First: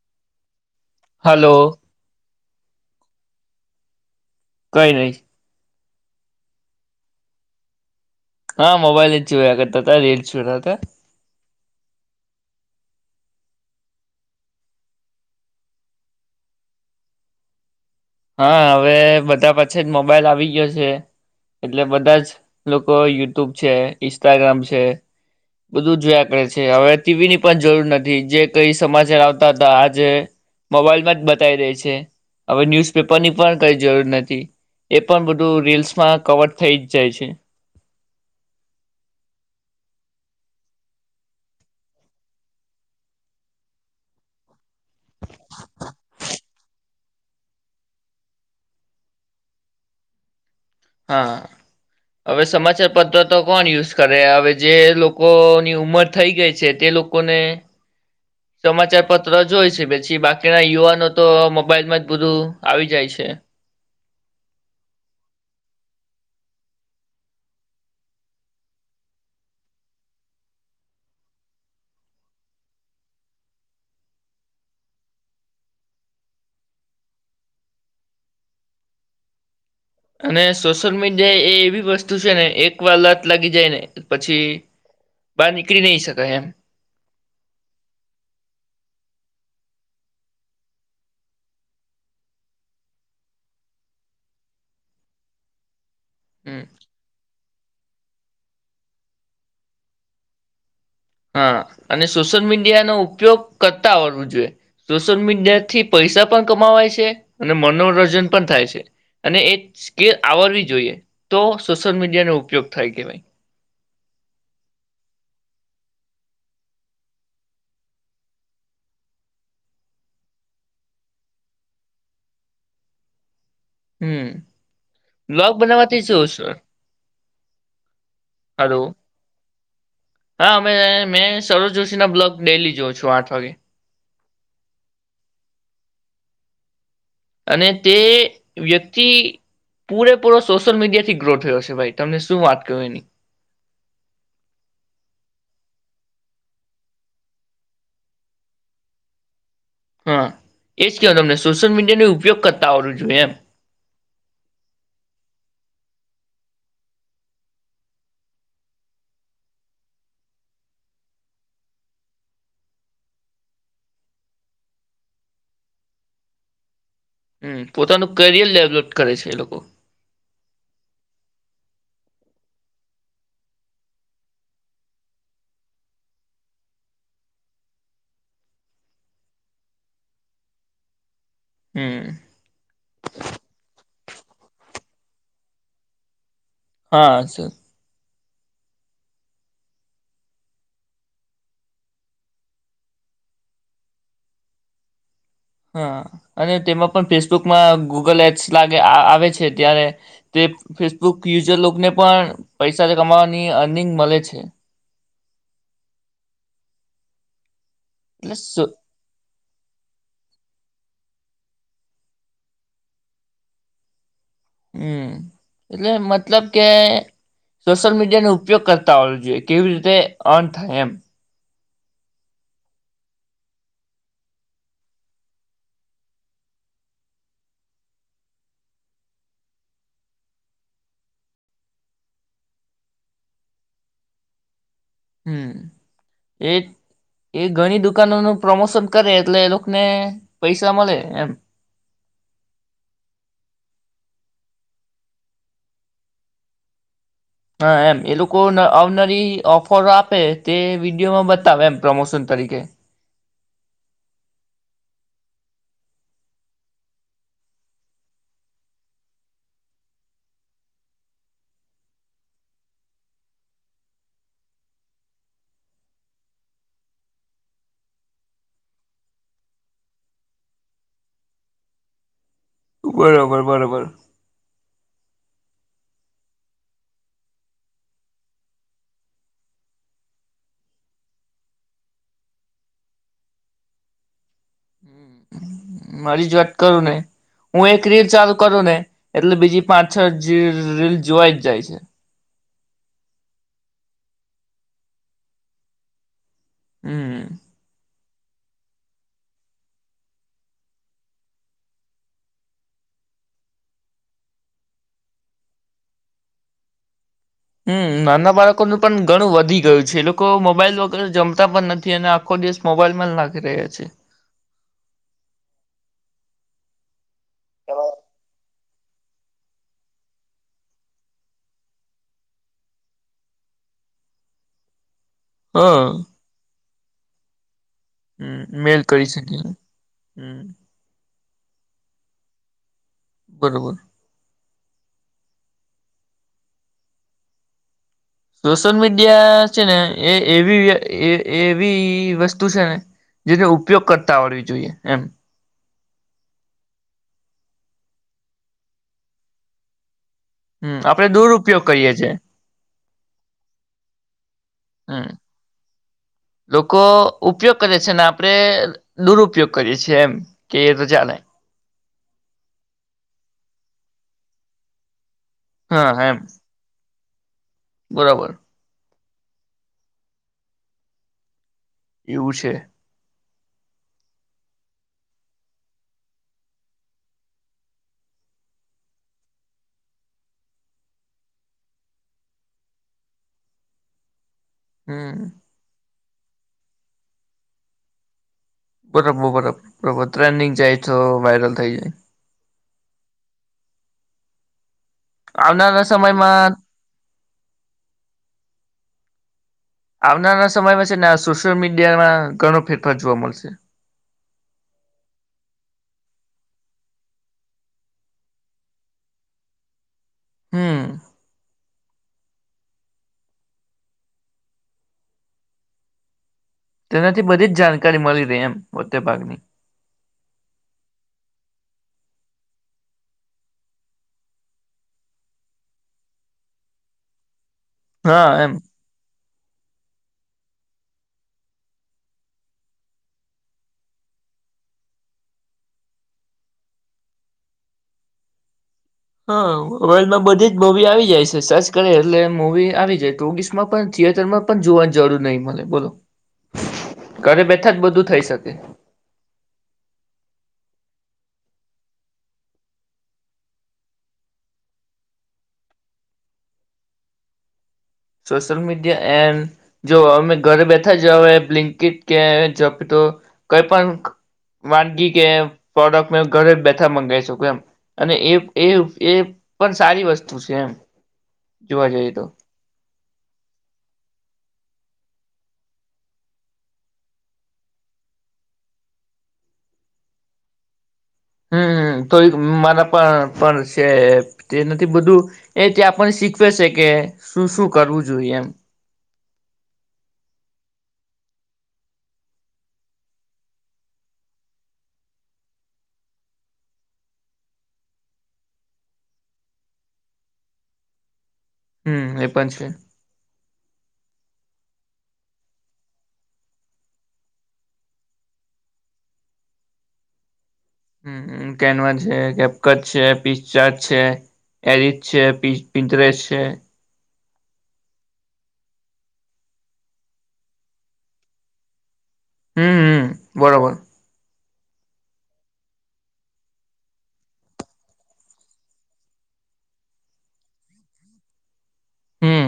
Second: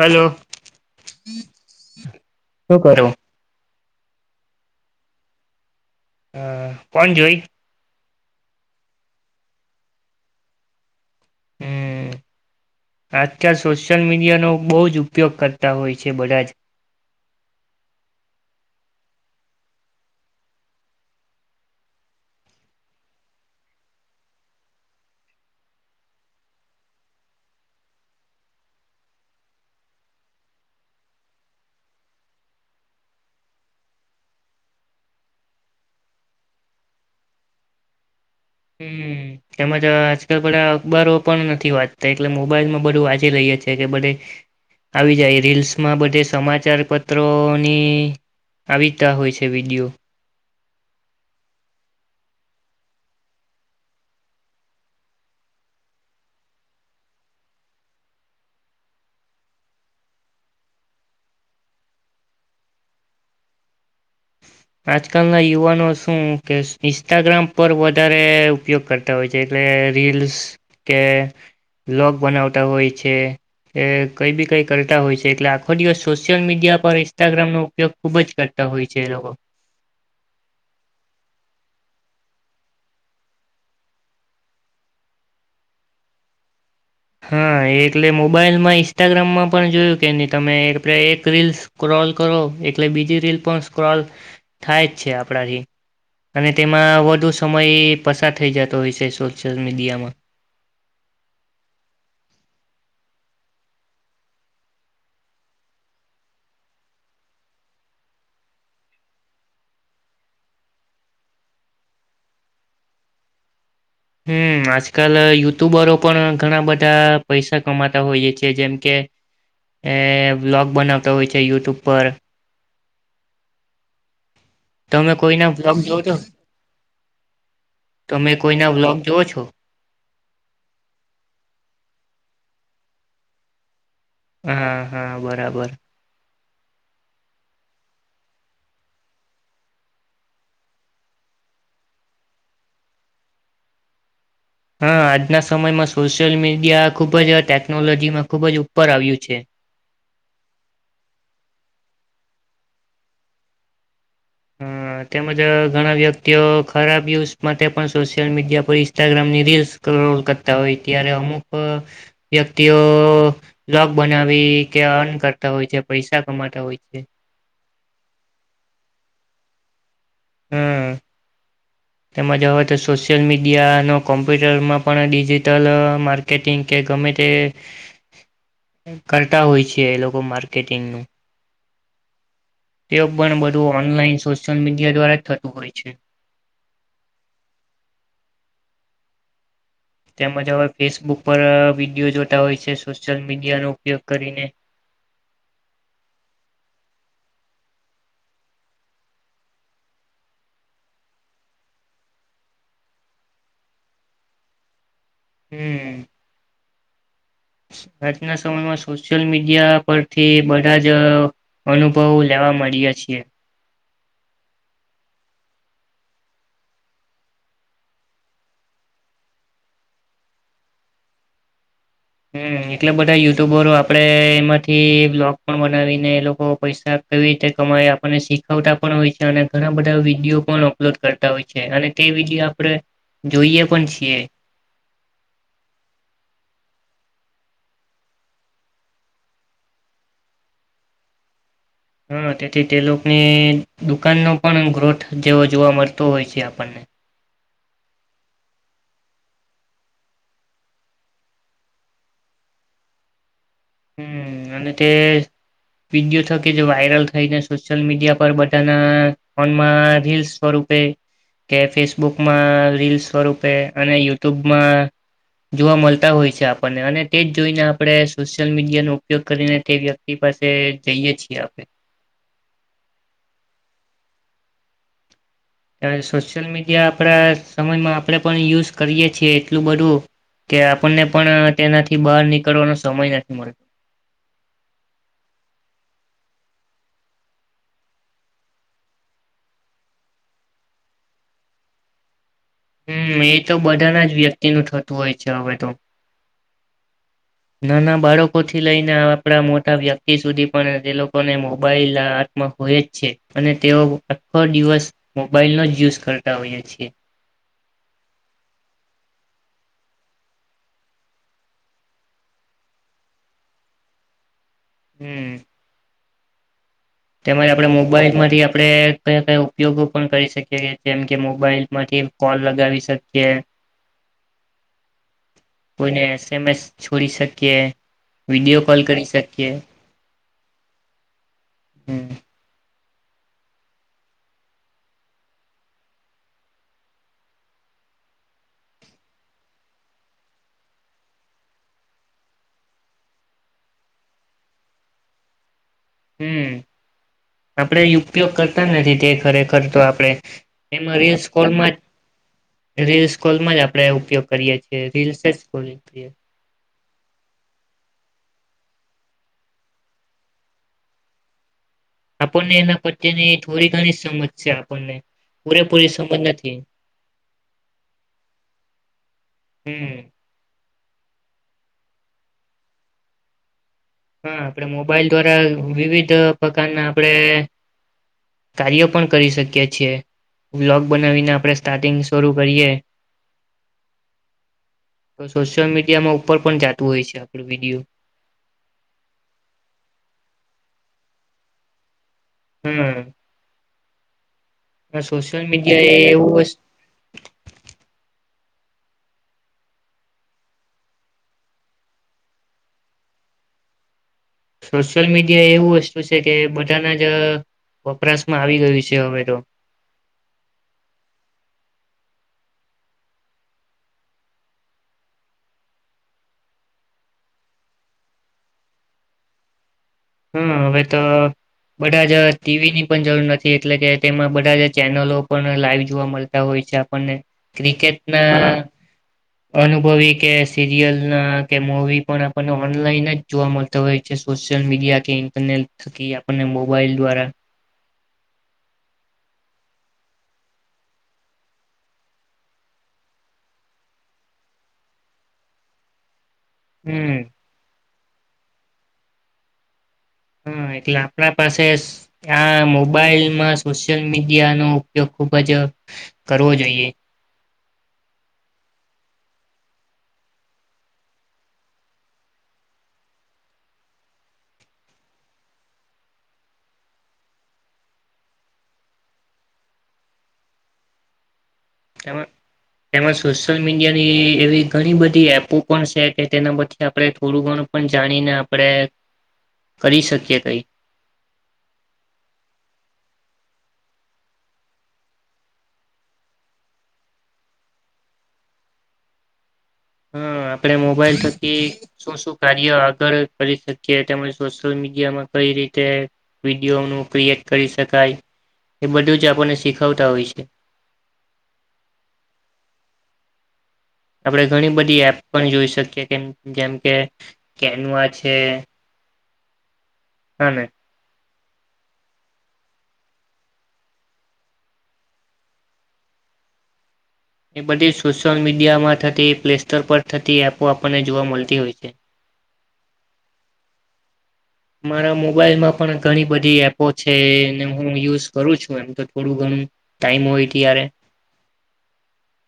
Hello! Hello! શું કરું? કઈ નહી. હ કોણ જોઈ હા, મોબાઈલ જ હો આત હતા રેટ શ હતા. હમ આજકાલ સોશિયલ મીડિયાનો બહુ જ ઉપયોગ કરતા હોય છે. બધા જ હા, હવે બધા પાછ જ મોબાઈલ આવી ગયો છે એટલે બધા જ લોકો યુટ્યુબ છે ઈન્સ્ટાગ્રામ છે બધું જોયા કરે છે. હવે ટીવીની પણ જરૂર નથી જે કઈ સમાચાર આવતા હતા. આજે મોબાઈલમાં જ બતાવી રહી છે હવે ન્યૂઝ પેપર ની પણ કઈ જરૂર નથી એ પણ બધું રીલ્સમાં કવર થઈ જ જાય છે. હમ તેમજ આજકાલ બધા અખબારો પણ નથી વાંચતા એટલે મોબાઈલમાં બધું વાંચી રહીએ છે કે બધે આવી જાય રીલ્સમાં બધે સમાચાર પત્ર મિત્રોની આવીતા હોય છે વિડીયો હા, હવે સમાચાર પત્ર તો કોણ યુઝ કરે હવે જે લોકોની ઉંમર થઈ ગઈ છે તે લોકોને સમાચાર પત્ર જોય છે. પછી બાકીના યુવાનો તો મોબાઈલમાં જ બધું આવી જાય છે. આજકાલના યુવાનો શું કે ઇન્સ્ટાગ્રામ પર વધારે ઉપયોગ કરતા હોય છે, એટલે રીલ્સ કે બલોગ બનાવતા હોય છે કે કઈ બી કઈ કરતા હોય છે એટલે આખો દિવસ સોશિયલ મીડિયા પર ઇન્સ્ટાગ્રામનો ઉપયોગ ખુબ જ કરતા હોય છે. એ લોકો અને સોશિયલ મીડિયા એ એવી વસ્તુ છે ને એક વાર લત લાગી જાય ને પછી બહાર નીકળી નહી શકાય એમ હા એટલે મોબાઈલમાં ઈન્સ્ટાગ્રામમાં પણ જોયું કે નહી તમે એક રીલ સ્ક્રોલ કરો એટલે બીજી રીલ પણ સ્ક્રોલ થાય જ છે આપણાથી અને હમ તેમાં વધુ સમય પસાર થઈ જતો હોય છે સોશિયલ મીડિયામાં હા અને સોશિયલ મીડિયાનોો ઉપયોગ કરતા આવરવો જોઈએ સોશિલ મીડિયાથી પૈસા પણ કમાવાય છે અને મનોરંજન પણ થાય છે અને એ સ્કેલ આવરવી જોઈએ તો સોશિલ મીડિયાનોો ઉપયોગ થાય કવાય. હમ આજકાલ યુટ્યુબરો પણ ઘણા બધા પૈસા કમાતા હોઈએ છેએ જેમ કે અ બ્લોગ બનાવતા હોય છે યુટ્યુબ પર હમ. તમે કોઈના બ્લોગ વ્લોગ જોવ બનાવાથી છો જો સર તમે કોઈના હલો બ્લોગ જોઓ છો હા અમે મેં સરોજ જોશીના બ્લોક ડેલી જોઉં છું આઠ વાગે હા હા બરાબર. અને તે વ્યક્તિ પૂરેપૂરો સોશિયલ મીડિયા થી ગ્રો થયો છે ભાઈ તમને શું વાત ક એની હા આજના સમયમાં સોશિયલ મીડિયા ખુબ જ ટેકનોલોજીમાં ખુબ જ ઉપર આવ્યું છે હા એજ કહેવાય તમને સોશિયલ મીડિયાનો ઉપયોગ કરતા હોળું જોઈએ એમ હ તેમજ ઘણા વ્યક્તિઓ ખરાબ યુઝ માટે પણ સોશિયલ મીડિયા પર ઇન્સ્ટાગ્રામની રીલસલ કરતા હોય ત્યારે અમુક વ્યક્તિઓ બ્લોગ બનાવી કે અન કરતા હોય છે પૈસા કમાતા હોય છે. હમ. પોતાનું કરિયર ડેવલોપ કરે છે એ લોકો. હમ તેમજ હવે તો સોશિયલ મીડિયાનો કોમ્પ્યુટરમાં પણ ડિજિટલ માર્કેટિંગ કે ગમે તે કરતા હોય છે એ લોકો માર્કેટિંગનું હમ તે પણ બધું ઓનલાઈન સોશિયલ મીડિયા દ્વારા જ થતું હોય છે હા સર. તેમજ હવે ફેસબુક પર વિડીિયો જોતા હોય છે સોશિયલ મીડિયાનો ઉપયોગ કરીને હા અને તેમાં પણ ફેસબુકમાં ગૂગલ એપ્સ લાગે આવે છે ત્યારે તે ફેસબુક યુઝરને પણ પૈસા કમાવાની અર્નિંગ મળે છે. હમ. આજના એટલે સો સમયમાં સોશિયલ મીડિયા પરથી બધા જ અ અનુભવો લેવા મંડ્યા છે. હમ, એટલે મતલબ કે સોશિયલ મીડિયા નો ઉપયોગ કરતા હોવો જોઈએ કેવી રીતે ઓન થાય એમ હમ, એટલા બધા યુટ્યુબરો આપણે એમાંથી બ્લોગ પણ બનાવીને એ લોકો પૈસા કેવી રીતે કમાય આપણને શીખવતા પણ હોય છે અને ઘણા બધા વિડીયો પણ અપલોડ કરતા હોય છે અને તે વિડીયો આપણે જોઈએ પણ છીએ હમ, એ, એ ઘણી દુકાનોનું પ્રમોશન કરે એટલે એ લોકોને પૈસા મળે એમ હા, તેથી તે લોકોની દુકાનનો પણ ગ્રોથ જેવો જોવા મળતો હોય છે આપણને હા, એમ એ લોકો આવનારી ઓફરો આપે તે વિડીયોમાં બતાવે એમ પ્રમોશન તરીકે હમ, અને તે વિડીયો થકી જે વાયરલ થઈને સોશિયલ મીડિયા પર બધાના ફોનમાં રીલસ સ્વરૂપે કે ફેસબુકમાં રીલ સ્વરૂપે અને યુટ્યુબમાં જોવા મલતા હોય છે આપણને અને તે જ જોઈને આપણે સોશિયલ મીડિયા નો ઉપયોગ કરીને તે વ્યક્તિ પાસે જઈએ છીએ આપણે બરોબર, બરોબર સોશિયલ મીડિયા આપણા સમયમાં આપણે પણ યુઝ કરીએ છીએ એટલું બધું કે આપણને પણ તેનાથી બહાર નીકળવાનો સમય નથી મળતો મારી જ વાત કરું ને હું એક રીલ ચાલુ કરું ને એટલે બીજી પાંછ, છ, રીલ જોવાઈ જ જાય છે હમ, એ તો બધાના જ વ્યક્તિનું થતું હોય છે હવે તો હમ નાના બાળકો લોકોથી લઈને આપણા મોટા વ્યક્તિ સુધી પણ તે લોકોને મોબાઈલ હાથમાં હોય જ છે અને તેઓ આખો દિવસ મોબાઈલનો જ યુઝ કરતા હોઈએ છીએ હમ, નાના બાળકોનું પણ ઘણું વધી ગયું છે એ લોકો મોબાઈલ વગર જમતા પણ નથી અને આખો દિવસ મોબાઈલ માં જ નાખી રહ્યા છે હમ તેમજ આપણે મોબાઈલ માંથી આપણે કયા કયા ઉપયોગો પણ કરી શકીએ જેમ કે મોબાઈલ માંથી ફોન લગાવી શકીએ હા કોઈને એસ, એમ, એસ છોડી શકીએ વિડિયો કોલ કરી શકીએ હમ હમ બરોબર સોશિયલ મીડિયા છે ને એ એવી એવી વસ્તુ છે ને જેનો ઉપયોગ કરતા આવડવી જોઈએ એમ. હમ આપડે ઉપયોગ કરતા નથી તે ખરેખર તો આપડે. હમ આપડે દુરપયોગ કરીએ છે. રીલ સ્ક્રોલમાં જ આપડે ઉપયોગ કરીએ છીએ હમ રીલ સ્ક્રોલ. લોકો ઉપયોગ કરે છે અનેને આપણે દુરુપયોગ કરીએ છીએ એમ કે રજા ન આપણને એના પ્ચેની થોડી ઘણી સમજ છે, આપણને પૂરેપૂરી હા એમ સંપત નથી. બરાબર હમ એવું છે હા આપણે મોબાઈલ દ્વારા વિવિધ પ્રકારના આપણેે કાર્યો પણ કરી શકીએ. છીએ બ્લોગ બનાવીને આપણે સ્ટાર્ટિંગ શરૂ કરીએ. હમ તો સોશિયલ મીડિયામાં ઉપર પણ જતું હોય છે આપણું વિડીયો. બરાબર બરોબર બરોબર ટ્રેન્ડંગ જાય તો વાયરલ થઇ જાય. હમ સોશિયલ આવનારા મીડિયા એ એવું, સમયમાં આવનારા સમયમાં છે, ને સોશિયલ મીડિયામાં ઘણો ફેરફાર જોવા મળશે. સોશિયલ મીડિયા એવું વસ્તુ છે કે બધાના જ વપરાશમાં આવી ગયું છે. હવે, તો હમ તેનાથી બધી જ જાણકારી મળી રહે, એમ મોટે ભાગની હમ હવે તો બધા જ ટીવીની પણ જરૂર નથી એટલે કે તેમાં બધા જ ચેનલો પણ લાઈવ જોવા મળતા હોય છે, આપણને ક્રિકેટ હા ના એમ અનુભવી કે સિરિયલ ના કે મવી પણ આપણને ઓનલાઈન જ જોવા મળતો હોય છે, સોશિયલ મીડિયા કે ઇન્ટરનેટ થકી આપણને મોબાઈલ દ્વારા હા વર્લ્ડમાં બધી જ મુવી આવી જાય છે સરર્ચ કરે એટલે મવી આવી જાય ટોગીસમાં પણ થિયેટરમાં પણ જોવાની જરૂર નહી મળે બોલો, હમ ઘરે બેઠા જ બધું થઈ શકે હા એટલે આપણા પાસે આ મોબાઈલમાં સોશિયલ મીડિયાનો ઉપયોગ ખુબ જ કરવો જોઈએ. સોશિયલ મીડિયા એ જો અમે ઘરે બેઠા જ બ્લિટ કે તો કઈ પણ વાનગી કે પ્રોડક્ટ ઘરે બેઠા મંગાવી શકું એમ અને એ એ પણ સારી વસ્તુ છે એમ જોવા જઈએ તો. તેમાં તેમાં સોશિયલ મીડિયાની એવી ઘણી બધી એપો પણ છે કે તેના પથી આપણે થોડું ઘણું પણ જાણીને આપણે કરી શકીએ કઈ. હમ હમ તો મારા પણ પણ છે તે નથી બધું એ ત આપણને શીખવે છે કે શું શું કરવું જોઈએ એમ? હમ આપણે મોબાઈલ થકી શું શું કાર્ય આગળ કરી શકીએ તેમજ સોશિયલ મીડિયામાં કઈ રીતે વિડીયોનું ક્રિએટ કરી શકાય એ બધું જ આપણને શીખવતા હોય છે. હમ એ પણ છે. આપણે ઘણી બધી એપ પણ જોઈ શકીએ કે જેમ કે કેનવા છે. હા. હ કેનવા છે કેપક છે પીસ ચાર છે એરસ છે પીસ પિંત્રીસ છે. એ બધી સોશલ મીડિયામાં થતી પ્લે સોર પર થતી એપો આપણને જોવા મળતી હોય છે. હમ હમ બરોબર. મારા મોબાઈલમાં પણ ઘણી બધી એપો છે હું યુઝ કરું છું એમ તો થોડું ઘણું ટાઈમ હોય ત્યારે. હમ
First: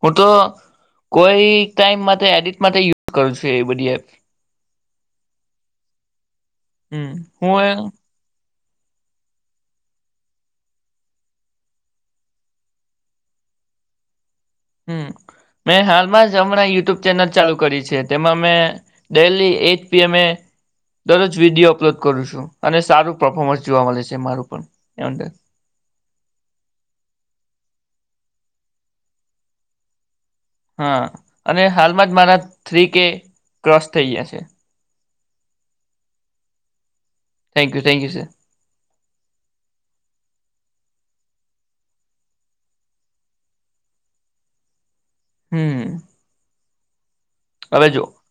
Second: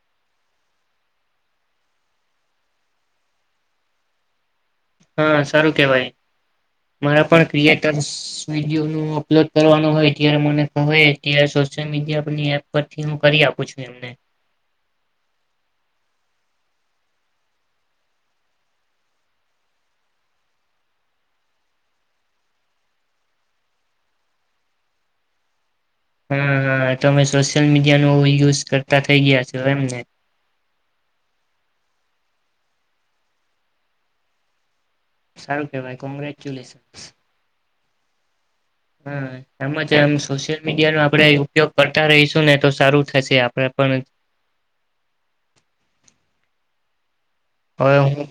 હું તો કોઈ ટાઈમ માટે એડિટ માટે યુઝ કરું છું એ બધી એપ. હા સારું કેવાય હમ મારા પણ હું એ ક્રિએટર વિડીયો ન અપલોડ કરવાનું હોય ત્યારે મને ક ત સોશિયલ મીડિયાની એપ પરથી હું કરી આપું છું એમને. હમ, મેં હાલમાં જ હમણાં યુટ્યુબ ચેનલ ચાલુ કરી છે તેમાં મેં ડેલી એઈટ પીએમ એ દરરોજ વિડીયો અપલોડ કરું છું અને સારું પફોર્મન્સ જોવા મળે છે મારું પણ હા હા તોમે સોશિયલ મીડિયાનો યુઝ કરતા થઇ ગયા છો એમને? હા અને હાલમાં જ મારા થ્રી કે ક્રોસ થઈ ગયા છે. સારું કે ભાઈ congratulations. Thank you, thank you sir. હા એમ જ આમ સોશિયલ મીડિયાનો આપણે ઉપયોગ કરતા રહીશું ને તો સારું થશે આપણે પણ હમ. હવે હું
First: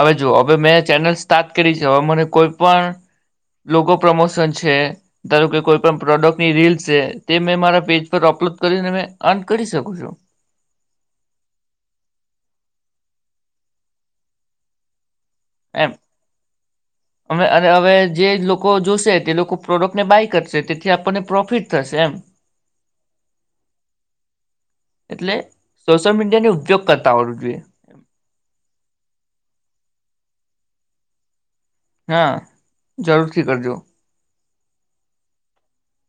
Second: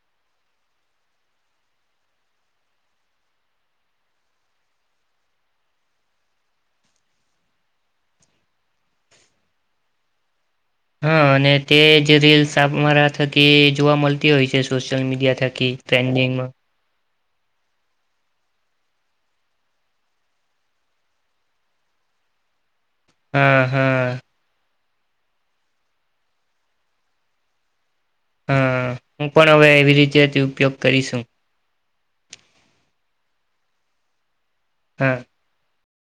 હવે જુઓ હવે મેં ચેનલ સ્ટાર્ટ કરી છે હવે મને કોઈ પણ લોગો પ્રમોશન છે ધારો કે કોઈ પણ પ્રોડક્ટની રીલ છે તે મેં મારા પેજ પર અપલોડ કરીને અર્ન કરી શકું છું. હા અને તે જે રીલ્સ સાંભળવા થકી જોવા મળતી હોય છે સોશિયલ મીડિયા થકી ટ્રેન્ડિંગમાં અ અ હવે જે લોકો જોશે તે લોકો પ્રોડક્ટને બાય કરશે તેથી આપણને પ્રોફિટ થશે એમ. હમ હમ. એટલે સોશિયલ મીડિયાને ઉપયોગ કરતા આવડવું જોઈએ. હા હું પણ હવે એવી રીતે જ ઉપયોગ કરીશું. હા જરૂરથી કરજો. હમ.